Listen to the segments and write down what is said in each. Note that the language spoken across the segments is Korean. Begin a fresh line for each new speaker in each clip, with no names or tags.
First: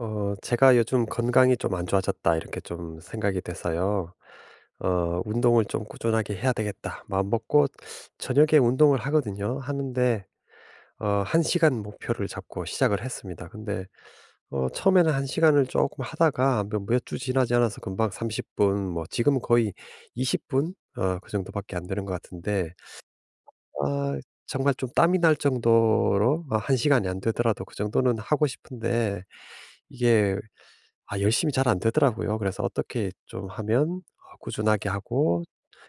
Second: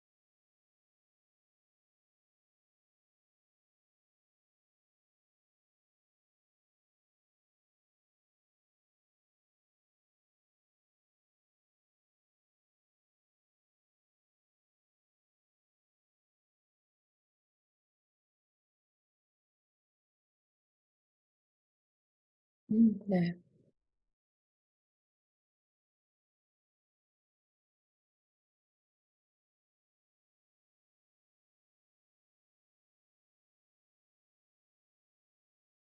제가 요즘 건강이 좀 안 좋아졌다, 이렇게 좀 생각이 돼서요. 운동을 좀 꾸준하게 해야 되겠다. 마음먹고 저녁에 운동을 하거든요. 하는데, 한 시간 목표를 잡고 시작을 했습니다. 근데, 처음에는 한 시간을 조금 하다가 몇 주 지나지 않아서 금방 30분, 뭐, 지금 거의 20분? 그 정도밖에 안 되는 것 같은데,
음. 네.
아, 정말 좀 땀이 날 정도로, 한 시간이 안 되더라도 그 정도는 하고 싶은데, 이게 열심히 잘 안 되더라고요. 그래서 어떻게 좀 하면 꾸준하게 하고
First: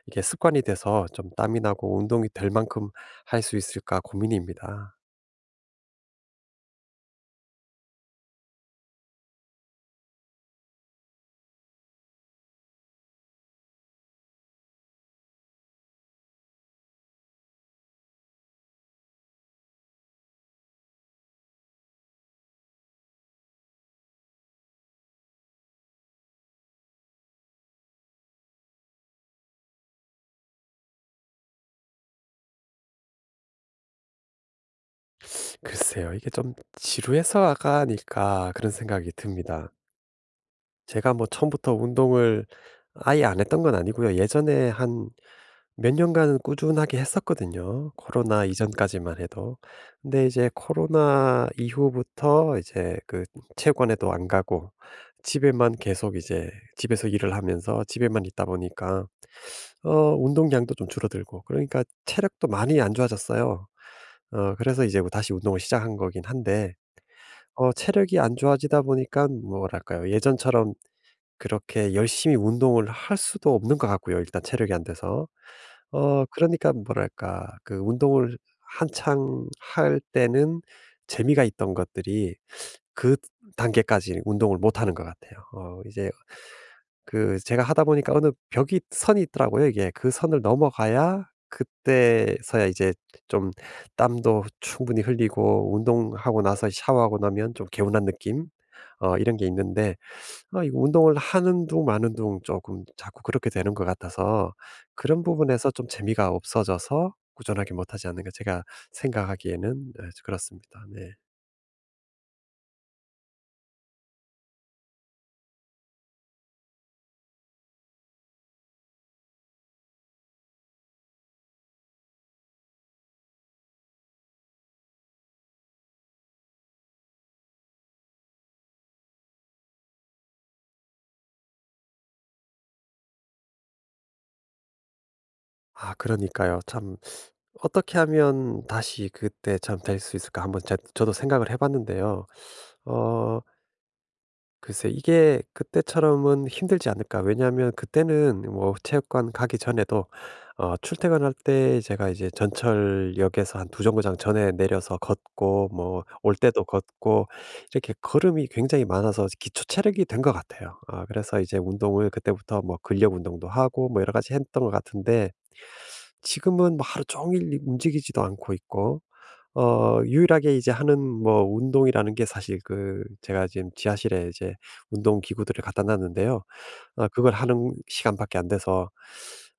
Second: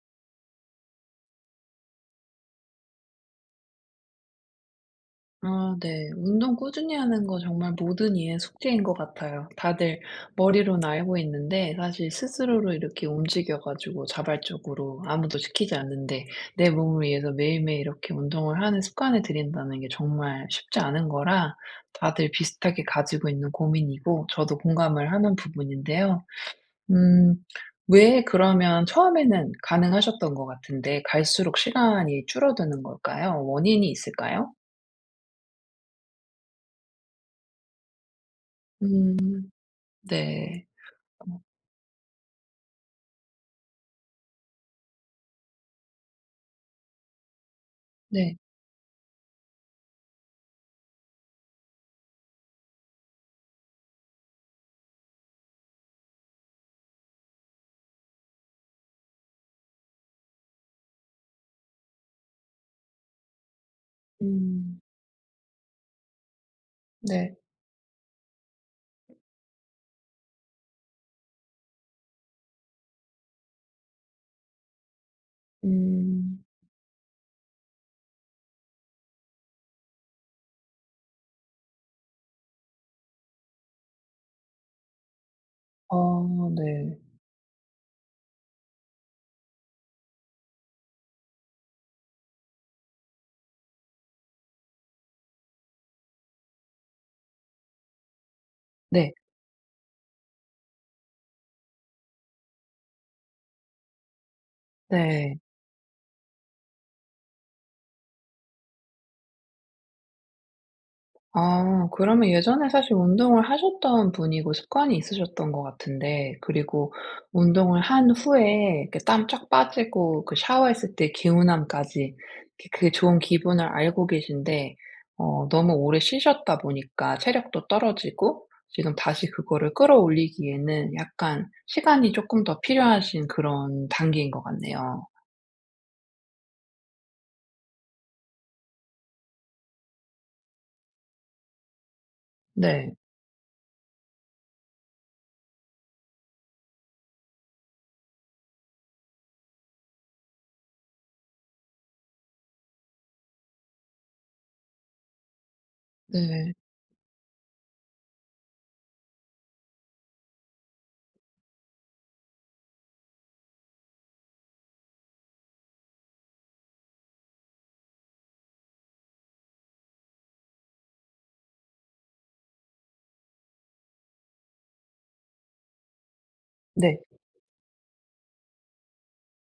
이게 습관이 돼서 좀 땀이 나고 운동이 될 만큼 할 수 있을까 고민입니다.
아, 네. 운동 꾸준히 하는 거 정말 모든 이의 숙제인 것 같아요. 다들 머리로는 알고 있는데 사실 스스로로 이렇게 움직여 가지고 자발적으로 아무도 시키지 않는데 내 몸을 위해서 매일매일 이렇게 운동을 하는 습관을 들인다는 게 정말 쉽지 않은 거라 다들 비슷하게 가지고 있는 고민이고 저도 공감을 하는 부분인데요. 음 왜 그러면 처음에는 가능하셨던 것 같은데 갈수록 시간이 줄어드는 걸까요? 원인이 있을까요?
글쎄요. 이게 좀 지루해서가 아닐까 그런 생각이
음.
듭니다.
네.
제가 뭐
어.
처음부터 운동을 아예 안 했던 건 아니고요. 예전에 한 몇 년간은 꾸준하게 했었거든요,
네.
코로나 이전까지만 해도. 근데 이제 코로나 이후부터 이제 그 체육관에도 안 가고 집에만 계속 이제 집에서 일을 하면서 집에만 있다 보니까 운동량도 좀 줄어들고 그러니까 체력도 많이 안 좋아졌어요.
음.
그래서 이제 뭐 다시 운동을 시작한 거긴 한데
네.
체력이 안 좋아지다 보니까 뭐랄까요? 예전처럼 그렇게 열심히 운동을 할 수도 없는 것 같고요, 일단 체력이 안 돼서.
음.
그러니까 뭐랄까 그 운동을 한창 할 때는 재미가 있던 것들이 그 단계까지 운동을 못 하는 것 같아요.
아,
이제
네.
그 제가 하다 보니까 어느 벽이 선이 있더라고요, 이게. 그 선을 넘어가야 그때서야 이제 좀 땀도 충분히 흘리고 운동하고 나서 샤워하고 나면 좀 개운한 느낌?
네.
이런 게 있는데 이거 운동을 하는 둥 마는 둥 조금 자꾸 그렇게 되는 것 같아서 그런
네.
부분에서 좀 재미가 없어져서 꾸준하게 못하지 않는가 제가 생각하기에는 네, 그렇습니다. 네.
아, 그러면 예전에 사실 운동을 하셨던 분이고 습관이 있으셨던 것 같은데, 그리고 운동을 한 후에 땀 쫙 빠지고 그 샤워했을 때 개운함까지 그 좋은 기분을 알고 계신데 너무 오래 쉬셨다 보니까 체력도 떨어지고 지금 다시 그거를 끌어올리기에는 약간 시간이 조금 더 필요하신 그런 단계인 것 같네요.
그러니까요. 참 어떻게 하면 다시 그때 참 될 수 있을까 한번 제 저도 생각을 해 봤는데요.
네.
어 글쎄 이게 그때처럼은 힘들지 않을까. 왜냐하면 그때는 뭐 체육관 가기 전에도 출퇴근할 때 제가 이제 전철역에서 한 두 정거장 전에 내려서 걷고 뭐 올
네.
때도 걷고 이렇게 걸음이 굉장히 많아서 기초 체력이 된 것 같아요. 그래서 이제 운동을 그때부터 뭐 근력 운동도 하고 뭐 여러 가지 했던 것 같은데 지금은 뭐 하루 종일 움직이지도 않고 있고 유일하게 이제 하는 뭐 운동이라는 게 사실 그 제가 지금 지하실에 이제 운동 기구들을 갖다 놨는데요.
네.
그걸 하는 시간밖에 안 돼서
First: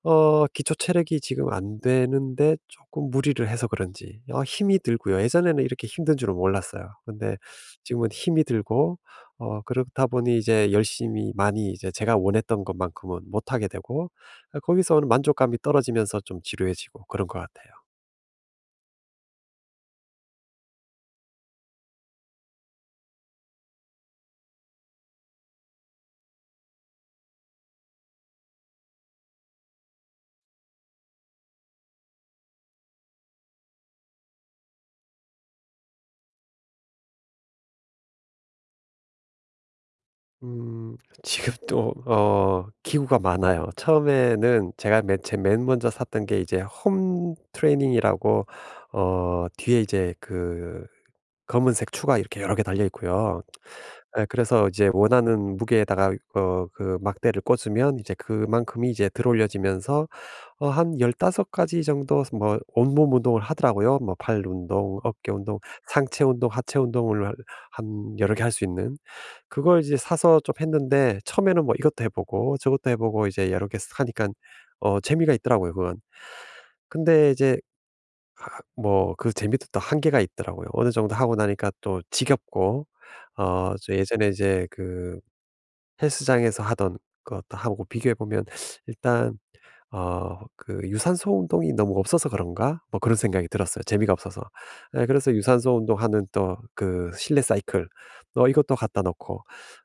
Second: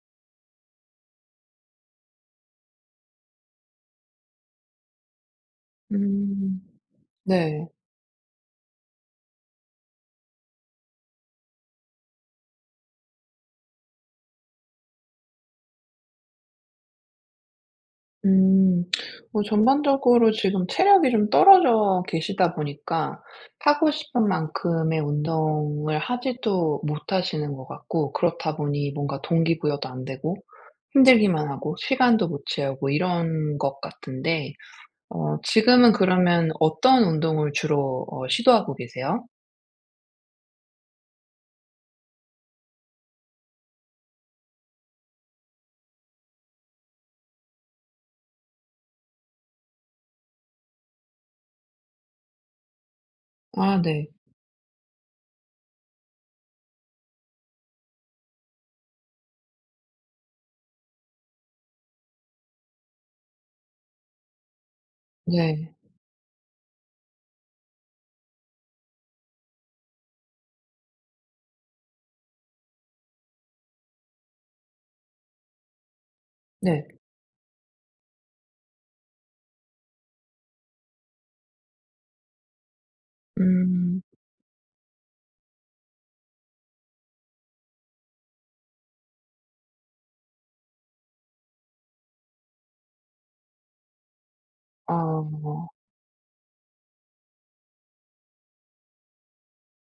기초 체력이 지금 안 되는데 조금 무리를 해서 그런지 힘이 들고요. 예전에는 이렇게 힘든 줄은
음.
몰랐어요. 근데
네.
지금은 힘이 들고 그렇다 보니 이제 열심히 많이 이제 제가 원했던 것만큼은 못 하게 되고 거기서 오는 만족감이 떨어지면서 좀 지루해지고 그런 것 같아요.
음. 뭐 전반적으로 지금 체력이 좀 떨어져 계시다 보니까 하고 싶은 만큼의 운동을 하지도 못하시는 것 같고, 그렇다 보니 뭔가 동기부여도 안 되고 힘들기만 하고 시간도 못 채우고 이런 것 같은데, 지금은 그러면 어떤 운동을 주로 시도하고 계세요?
음 지금도 기구가 많아요. 처음에는 제가 맨 먼저 샀던 게 이제 홈 트레이닝이라고 뒤에 이제 그 검은색 추가 이렇게 여러 개 달려 있고요.
아, 네.
예, 그래서 이제 원하는 무게에다가 그 막대를 꽂으면 이제 그만큼이 이제 들어올려지면서 한 15 가지 정도 뭐 온몸 운동을 하더라고요. 뭐 팔 운동, 어깨 운동,
네.
상체 운동, 하체 운동을 한 여러 개 할 수 있는. 그걸 이제 사서 좀 했는데 처음에는 뭐 이것도 해 보고 저것도 해 보고 이제 여러 개 하니까 재미가 있더라고요 그건.
네.
근데 이제 뭐 그 재미도 또 한계가 있더라고요. 어느 정도 하고 나니까 또 지겹고 어저
음.
예전에 이제 그 헬스장에서 하던 것도 하고 비교해 보면 일단 그 "유산소 운동이 너무 없어서 그런가?" 뭐 그런 생각이 들었어요 재미가 없어서. 예, 그래서
아.
유산소 운동하는 또 그 실내 사이클 이것도 갖다 놓고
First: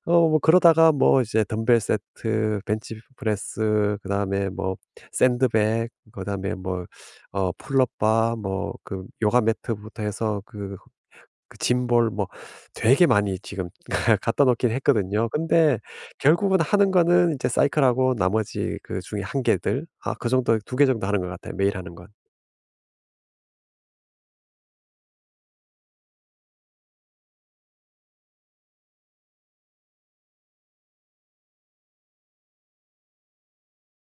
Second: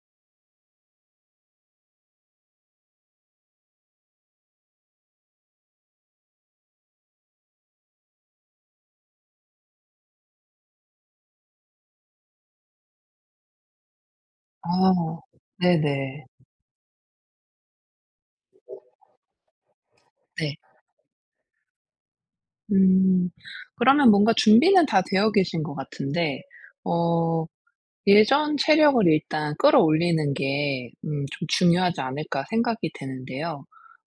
뭐 그러다가 뭐 이제 덤벨 세트, 벤치 프레스 그다음에 뭐 샌드백 그다음에 뭐 풀업 바 뭐 그 요가 매트부터 해서 그 그 짐볼 뭐 되게 많이 지금 갖다
아.
놓긴 했거든요. 근데
네네.
결국은 하는 거는 이제 사이클하고 나머지 그 중에 한 개들 그 정도
네.
두 개 정도 하는 것 같아요, 매일 하는 건.
음. 그러면 뭔가 준비는 다 되어 계신 것 같은데, 어 예전 체력을 일단 끌어올리는 게 음, 좀 중요하지 않을까 생각이 되는데요.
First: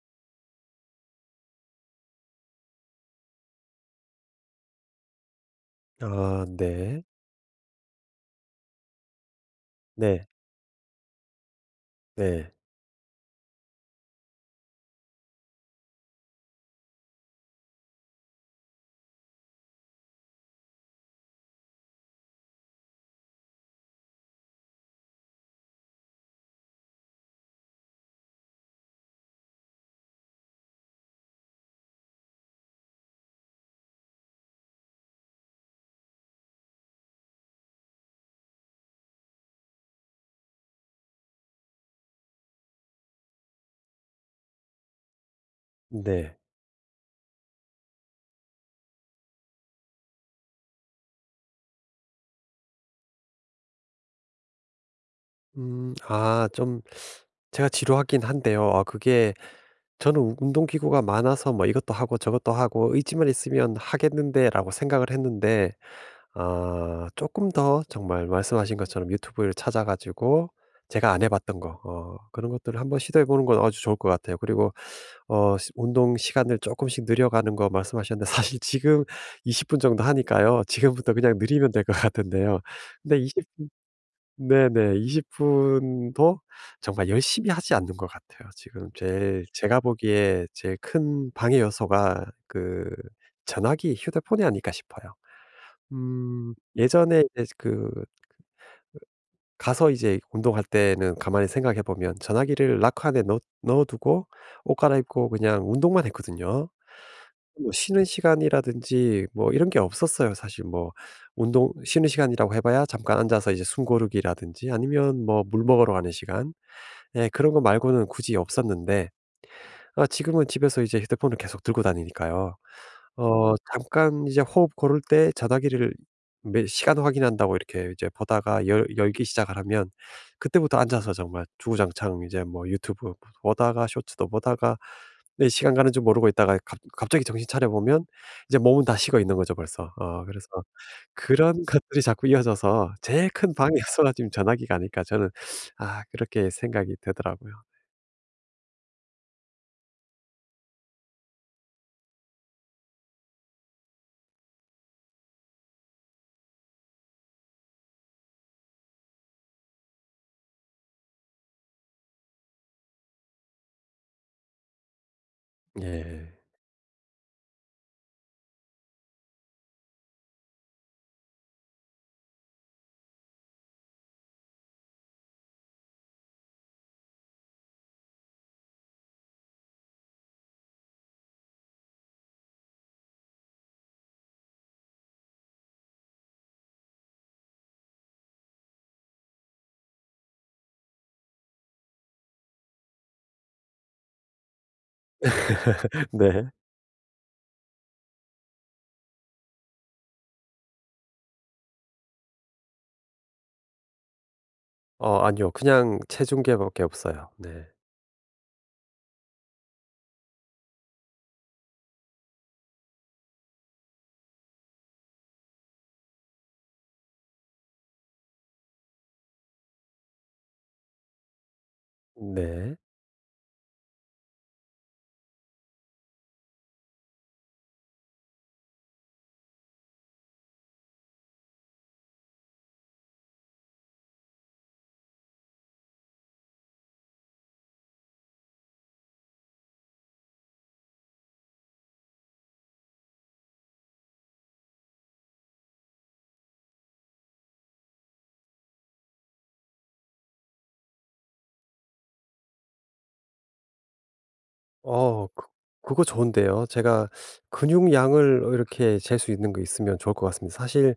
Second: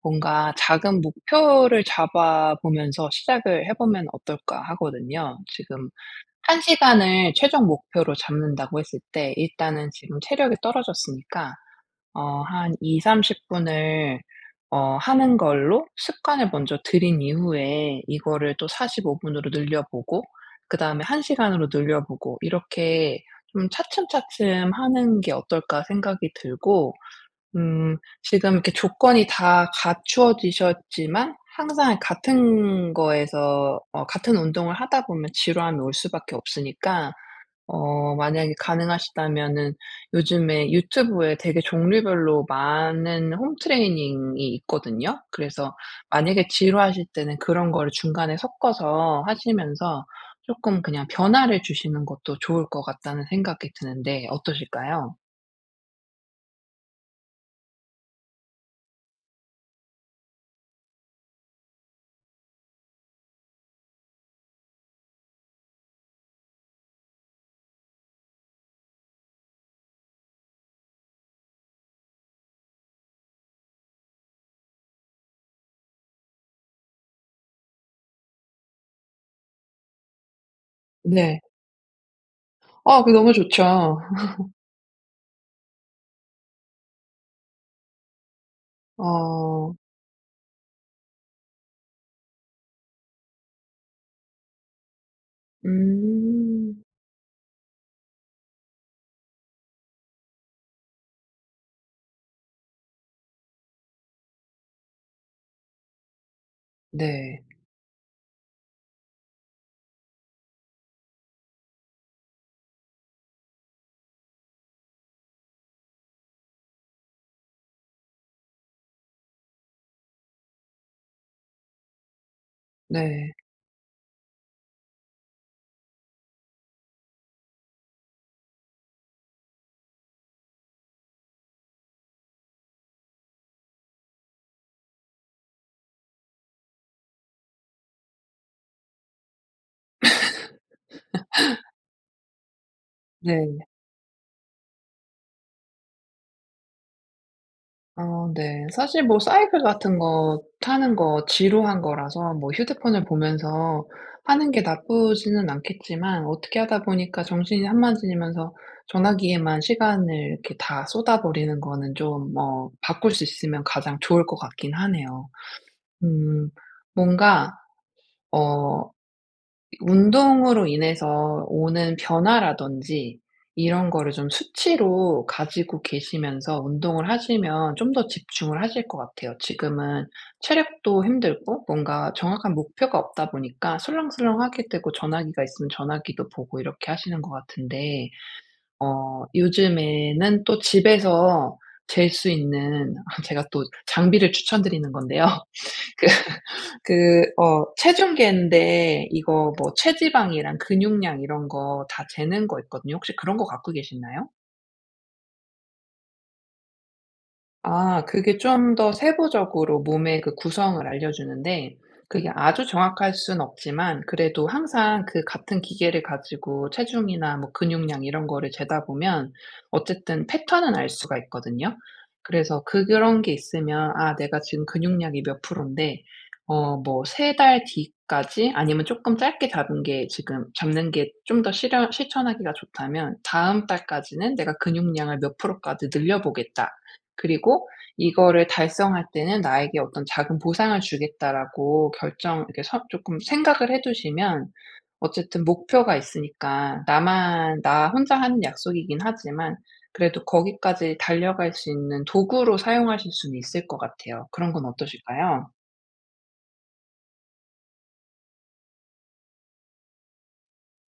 뭔가 '작은 목표를 잡아 보면서 시작을 해 보면 어떨까.' 하거든요. 지금
아
한
네.
시간을 최종 목표로 잡는다고 했을 때 일단은 지금
네.
체력이 떨어졌으니까
네.
한2삼3 0 분을 하는 걸로 습관을 먼저 들인 이후에 이거를 또 45 분으로 늘려 보고 그다음에 1 시간으로 늘려 보고 이렇게 좀 차츰차츰 하는 게 어떨까 생각이 들고, 음, 지금 이렇게 조건이 다 갖추어지셨지만 항상 같은 거에서 같은 운동을 하다 보면 지루함이 올 수밖에 없으니까 만약에 가능하시다면은 요즘에 유튜브에 되게 종류별로 많은 홈트레이닝이 있거든요. 그래서
네.
만약에 지루하실 때는 그런 거를 중간에 섞어서 하시면서 조금 그냥 변화를 주시는 것도 좋을 것 같다는 생각이 드는데 어떠실까요?
좀 제가 지루하긴 한데요. 그게 저는 우 "운동기구가 많아서 뭐 이것도 하고 저것도 하고 의지만 있으면 하겠는데."라고 생각을 했는데 조금 더 정말 말씀하신 것처럼 유튜브를 찾아 가지고 제가 안 해 봤던 거 그런 것들을 한번 시도해 보는 건 아주 좋을 것 같아요. 그리고 어 시 운동 시간을 조금씩 늘려 가는 거 말씀하셨는데 사실 지금 20분 정도 하니까요. 지금부터 그냥
네.
늘리면 될 것 같은데요.
아, 그
근데
너무
20 분,
좋죠.
네네. 20 분도 정말 열심히 하지 않는 것 같아요. 지금 제일
어.
제가 보기에 제일 큰 방해 요소가 그 전화기, 휴대폰이 아닐까 싶어요.
음.
예전에 이제 그 가서 이제 운동할 때는 가만히 생각해 보면 전화기를 락 안에 넣 넣어 두고 옷 갈아입고 그냥 운동만 했거든요.
네.
뭐 쉬는 시간이라든지 뭐 이런 게 없었어요. 사실 뭐 운동 쉬는 시간이라고 해 봐야 잠깐 앉아서 이제 숨 고르기라든지 아니면 뭐 물 먹으러 가는 시간, 예 그런 거 말고는 굳이 없었는데 지금은 집에서 이제 휴대폰을 계속 들고 다니니까요.
네.
잠깐 이제 호흡 고를 때 자다기를 매 시간 확인한다고 이렇게 이제 보다가 열 열기 시작을 하면 그때부터 앉아서 정말 주구장창 이제 뭐 유튜브 보다가 쇼츠도 보다가 네 시간 가는 줄 모르고 있다가 갑 갑자기 정신 차려 보면 이제 몸은 다 식어 있는 거죠 벌써. 그래서 그런 것들이 자꾸 이어져서 제일 큰
네.
방해가 쏟아지면 전화기가 아닐까 저는 그렇게 생각이 되더라고요.
어, 네. 사실 뭐 사이클 같은 거 타는 거 지루한 거라서 뭐 휴대폰을 보면서 하는 게 나쁘지는 않겠지만, 어떻게 하다 보니까 정신이 한만해지면서 전화기에만 시간을 이렇게 다 쏟아버리는 거는 좀 바꿀 수 있으면 가장 좋을 것 같긴 하네요.
예.
음, 뭔가 어 운동으로 인해서 오는 변화라든지 이런 거를 좀 수치로 가지고 계시면서 운동을 하시면 좀 더 집중을 하실 것 같아요. 지금은 체력도 힘들고 뭔가 정확한 목표가 없다 보니까 술렁술렁 하게 되고, 전화기가 있으면 전화기도 보고 이렇게 하시는 것 같은데, 요즘에는 또 집에서 잴 수 있는 제가 또 장비를 추천드리는 건데요.
네.
그 체중계인데 이거 뭐 체지방이랑 근육량 이런 거 다 재는 거 있거든요. 혹시 그런 거 갖고 계시나요?
아니요. 그냥 체중계 밖에 없어요. 네.
아, 그게 좀 더 세부적으로 몸의 그 구성을 알려주는데, 그게 아주 정확할 순 없지만 그래도 항상 그 같은 기계를 가지고 체중이나 뭐 근육량 이런 거를 재다 보면 어쨌든 패턴은 알 수가 있거든요. 그래서
네.
그런 게 있으면 '아, 내가 지금 근육량이 몇 프로인데 세 달 뒤까지, 아니면 조금 짧게 잡은 게 지금 잡는 게 좀 더 실현 실천하기가 좋다면 다음 달까지는 내가 근육량을 몇 프로까지 늘려 보겠다.' 그리고 이거를 달성할 때는 나에게 어떤 작은 보상을 주겠다라고 결정, 이렇게 서금 생각을 해 두시면 어쨌든 목표가 있으니까, 나만 나 혼자 하는 약속이긴 하지만 그래도 거기까지 달려갈 수 있는 도구로 사용하실 수는 있을 것 같아요. 그런 건
어 그
어떠실까요?
그거 좋은데요. 제가 근육량을 이렇게 잴 수 있는 거 있으면 좋을 것 같습니다. 사실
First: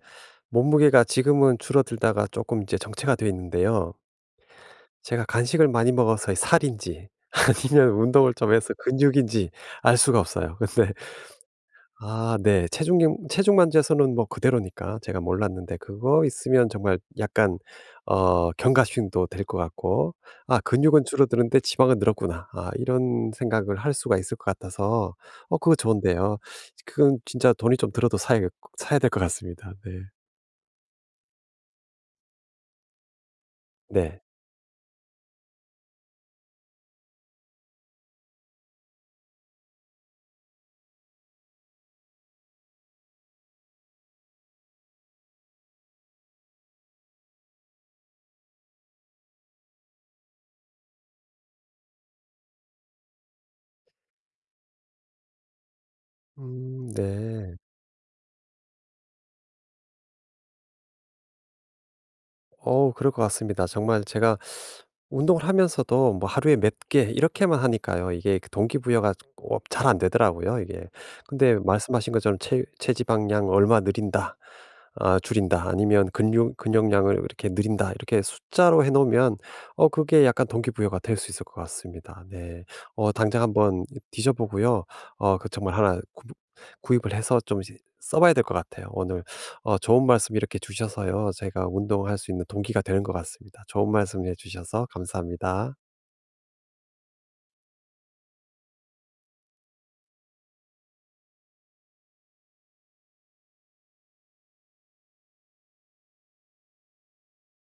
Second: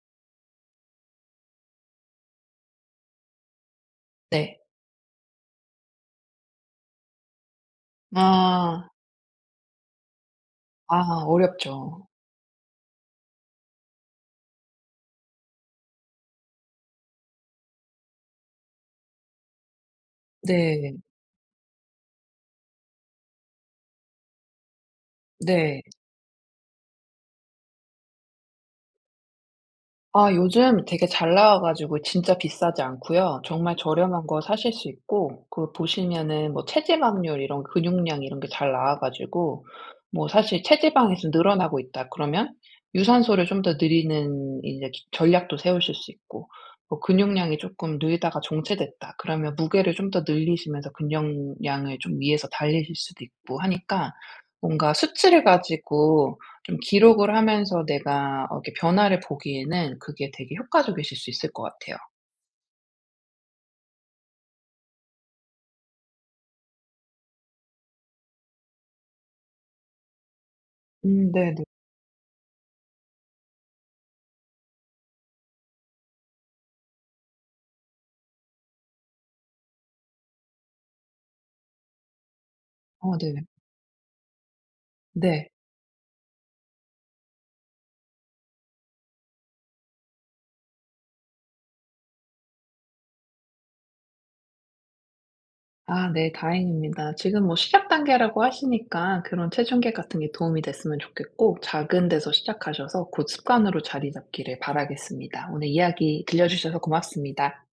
몸무게가 지금은 줄어들다가 조금 이제 정체가 돼 있는데요.
네.
제가 간식을 많이 먹어서 살인지 아니면 운동을 좀 해서
아.
근육인지 알 수가 없어요. 근데
아, 어렵죠.
아 네. 체중경 체중만제서는 뭐 그대로니까 제가 몰랐는데 그거 있으면 정말 약간 경각심도 될 것 같고 "아
네.
근육은 줄어드는데 지방은 늘었구나." 이런 생각을 할 수가 있을 것 같아서 그거
네.
좋은데요. 그건 진짜 돈이 좀 들어도 사야 될 것 같습니다. 네.
아, 요즘 되게 잘 나와 가지고 진짜 비싸지 않고요. 정말
네.
저렴한 거 사실 수 있고, 그 보시면은 뭐 체지방률 이런 근육량 이런 게 잘 나와 가지고 뭐 사실 체지방이 서 늘어나고 있다 그러면 유산소를 좀 더 늘리는 이제 기 전략도 세우실 수 있고, 뭐 근육량이 조금 늘다가 정체됐다 그러면 무게를 좀 더 늘리시면서 근육량을 좀 위에서 달리실 수도 있고 하니까 뭔가 수치를 가지고 좀 기록을
네.
하면서 내가 이렇게 변화를 보기에는 그게 되게 효과적이실 수 있을 것 같아요.
그럴 것 같습니다. 정말 제가 운동을 하면서도 뭐 하루에 몇 개 이렇게만 하니까요. 이게 그 동기부여가 잘 안 되더라고요 이게.
음.
근데
네네.
말씀하신 것처럼 체 체지방량 얼마 늘린다, 줄인다, 아니면 근육량을 이렇게 늘린다, 이렇게 숫자로 해 놓으면 그게 약간 동기부여가 될 수 있을 것 같습니다. 네.
어, 네.
당장 한번 뒤져 보고요.
네.
정말 하구 구입을 해서 좀 이제 써 봐야 될 것 같아요. 오늘 좋은 말씀 이렇게 주셔서요. 제가 운동할 수 있는 동기가 되는 것 같습니다. 좋은 말씀 해 주셔서 감사합니다.
아, 네, 다행입니다. 지금 뭐 시작 단계라고 하시니까 그런 체중계 같은 게 도움이 됐으면 좋겠고, 작은 데서 시작하셔서 곧 습관으로 자리 잡기를 바라겠습니다. 오늘 이야기 들려주셔서 고맙습니다.